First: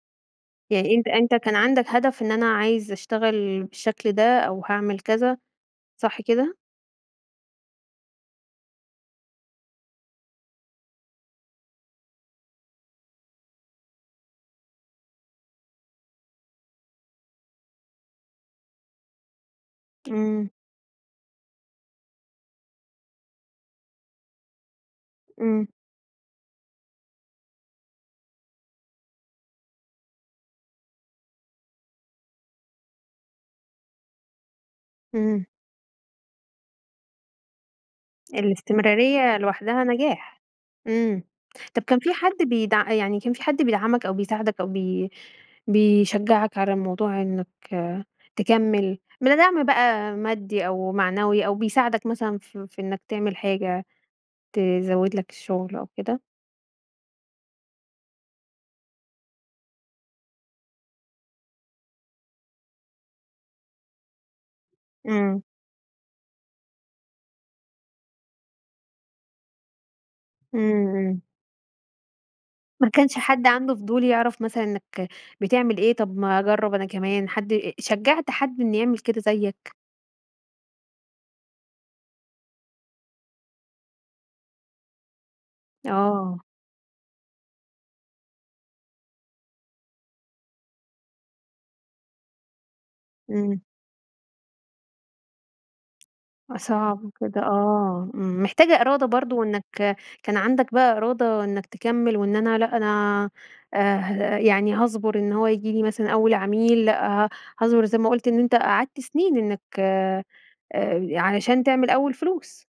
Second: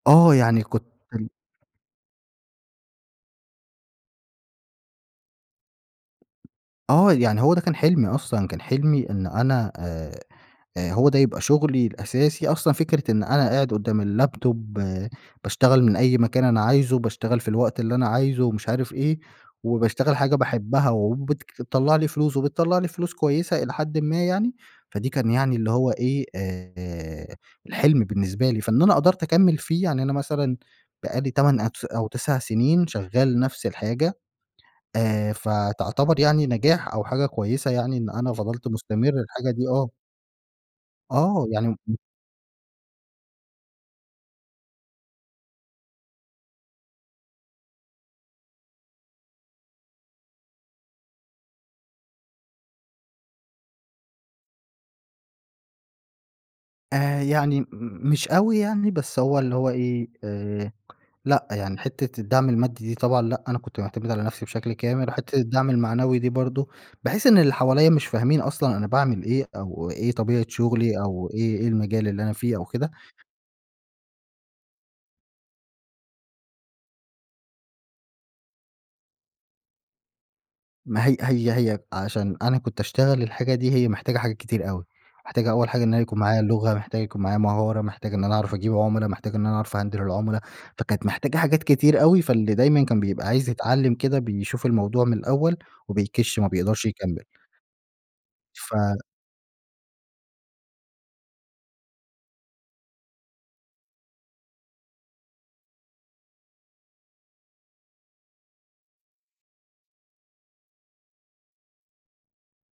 آه. يعني كنت يعني أنت حلو. أنت كان عندك هدف إن أنا عايز أشتغل بالشكل ده أو هاعمل كذا صح كده؟ آه. يعني هو ده كان حلمي أصلًا. كان حلمي إن أنا آآ آآ هو ده يبقى شغلي الأساسي. أصلًا فكرة إن أنا قاعد قدّام اللاب توب باشتغل من أي مكان أنا عايزه وباشتغل في الوقت اللي أنا عايزه ومش عارف إيه، وباشتغل حاجة إمم. باحبها وبتك تطلّع لي فلوس وبتطلّع لي فلوس كويسة إلى حدً ما يعني، فدي كان يعني إمم. اللي هو إيه، آآ الحلم بالنسبه لي. فإن أنا قدرت أكمّل فيه، يعني أنا مثلًا بقي لي 8 أتس أو 9 سنين شغّال نفس الحاجة، آآ إمم. فتعتبر يعني نجاح أو حاجة كويسة يعني إن أنا فضلت مستمر الاستمرارية الحاجة دي لوحدها آه. نجاح. إمم. آه. يعني طب م كان في حد بيدع يعني كان في حد بيدعمك أو بيساعدك أو بي بيشجّعك على الموضوع إنّك تكمّل من دعم بقى مادي أو معنوي أو بيساعدك مثلًا في في إنّك تعمل حاجة، تزوّد لك الشغل أو كده؟ آآ يعني م مش أوي يعني بس هو اللي هو إيه، آآ لأ. يعني حتّة الدعم المادي دي طبعًا لأ، أنا كنت مُعتَمِد على نفسي بشكل كامل. وحتة إمم. الدعم المعنوي دي برضه، باحس إن اللي حواليّا مش فاهمين أصلًا أنا باعمل إيه أو إيه طبيعة إمم، شغلي إمم. أو إيه إيه المجال اللي أنا فيه أو ما كده؟ كانش حد عنده فضول يعرف مثلًا إنّك بتعمل إيه؟ طب ما أجرّب أنا كمان. حد شجّعت حد إن يعمل كده زيّك؟ ما هي هي هي عشان أنا كنت أشتغل الحاجة دي، هي محتاجة حاجات كتير أوي. محتاجة أول حاجة إن أنا يكون معايا آه. لغة، محتاج يكون معايا مهارة، محتاج إن أنا أعرف أجيب عُمَلا، محتاج إن أنا أعرف أهندِل العُمَلا. فكانت محتاجة حاجات كتير أوي، فاللي دايمًا كان بيبقى عايز إمم. يتعلّم كده، بيشوف الموضوع من الأول وبيكِش ما آه بيقدرش صعب يكمّل. بجد آه. إمم، محتاجة ف إرادة برضه إنّك كان عندك بقى إرادة إنّك تكمّل وإن أنا لأ أنا آآ، يعني هاصبر إن هو ييجي لي مثلًا أول عميل، لأ هاصبر زي ما قُلت إن أنت قعدت سنين إنّك آآ علشان تعمل أول فلوس.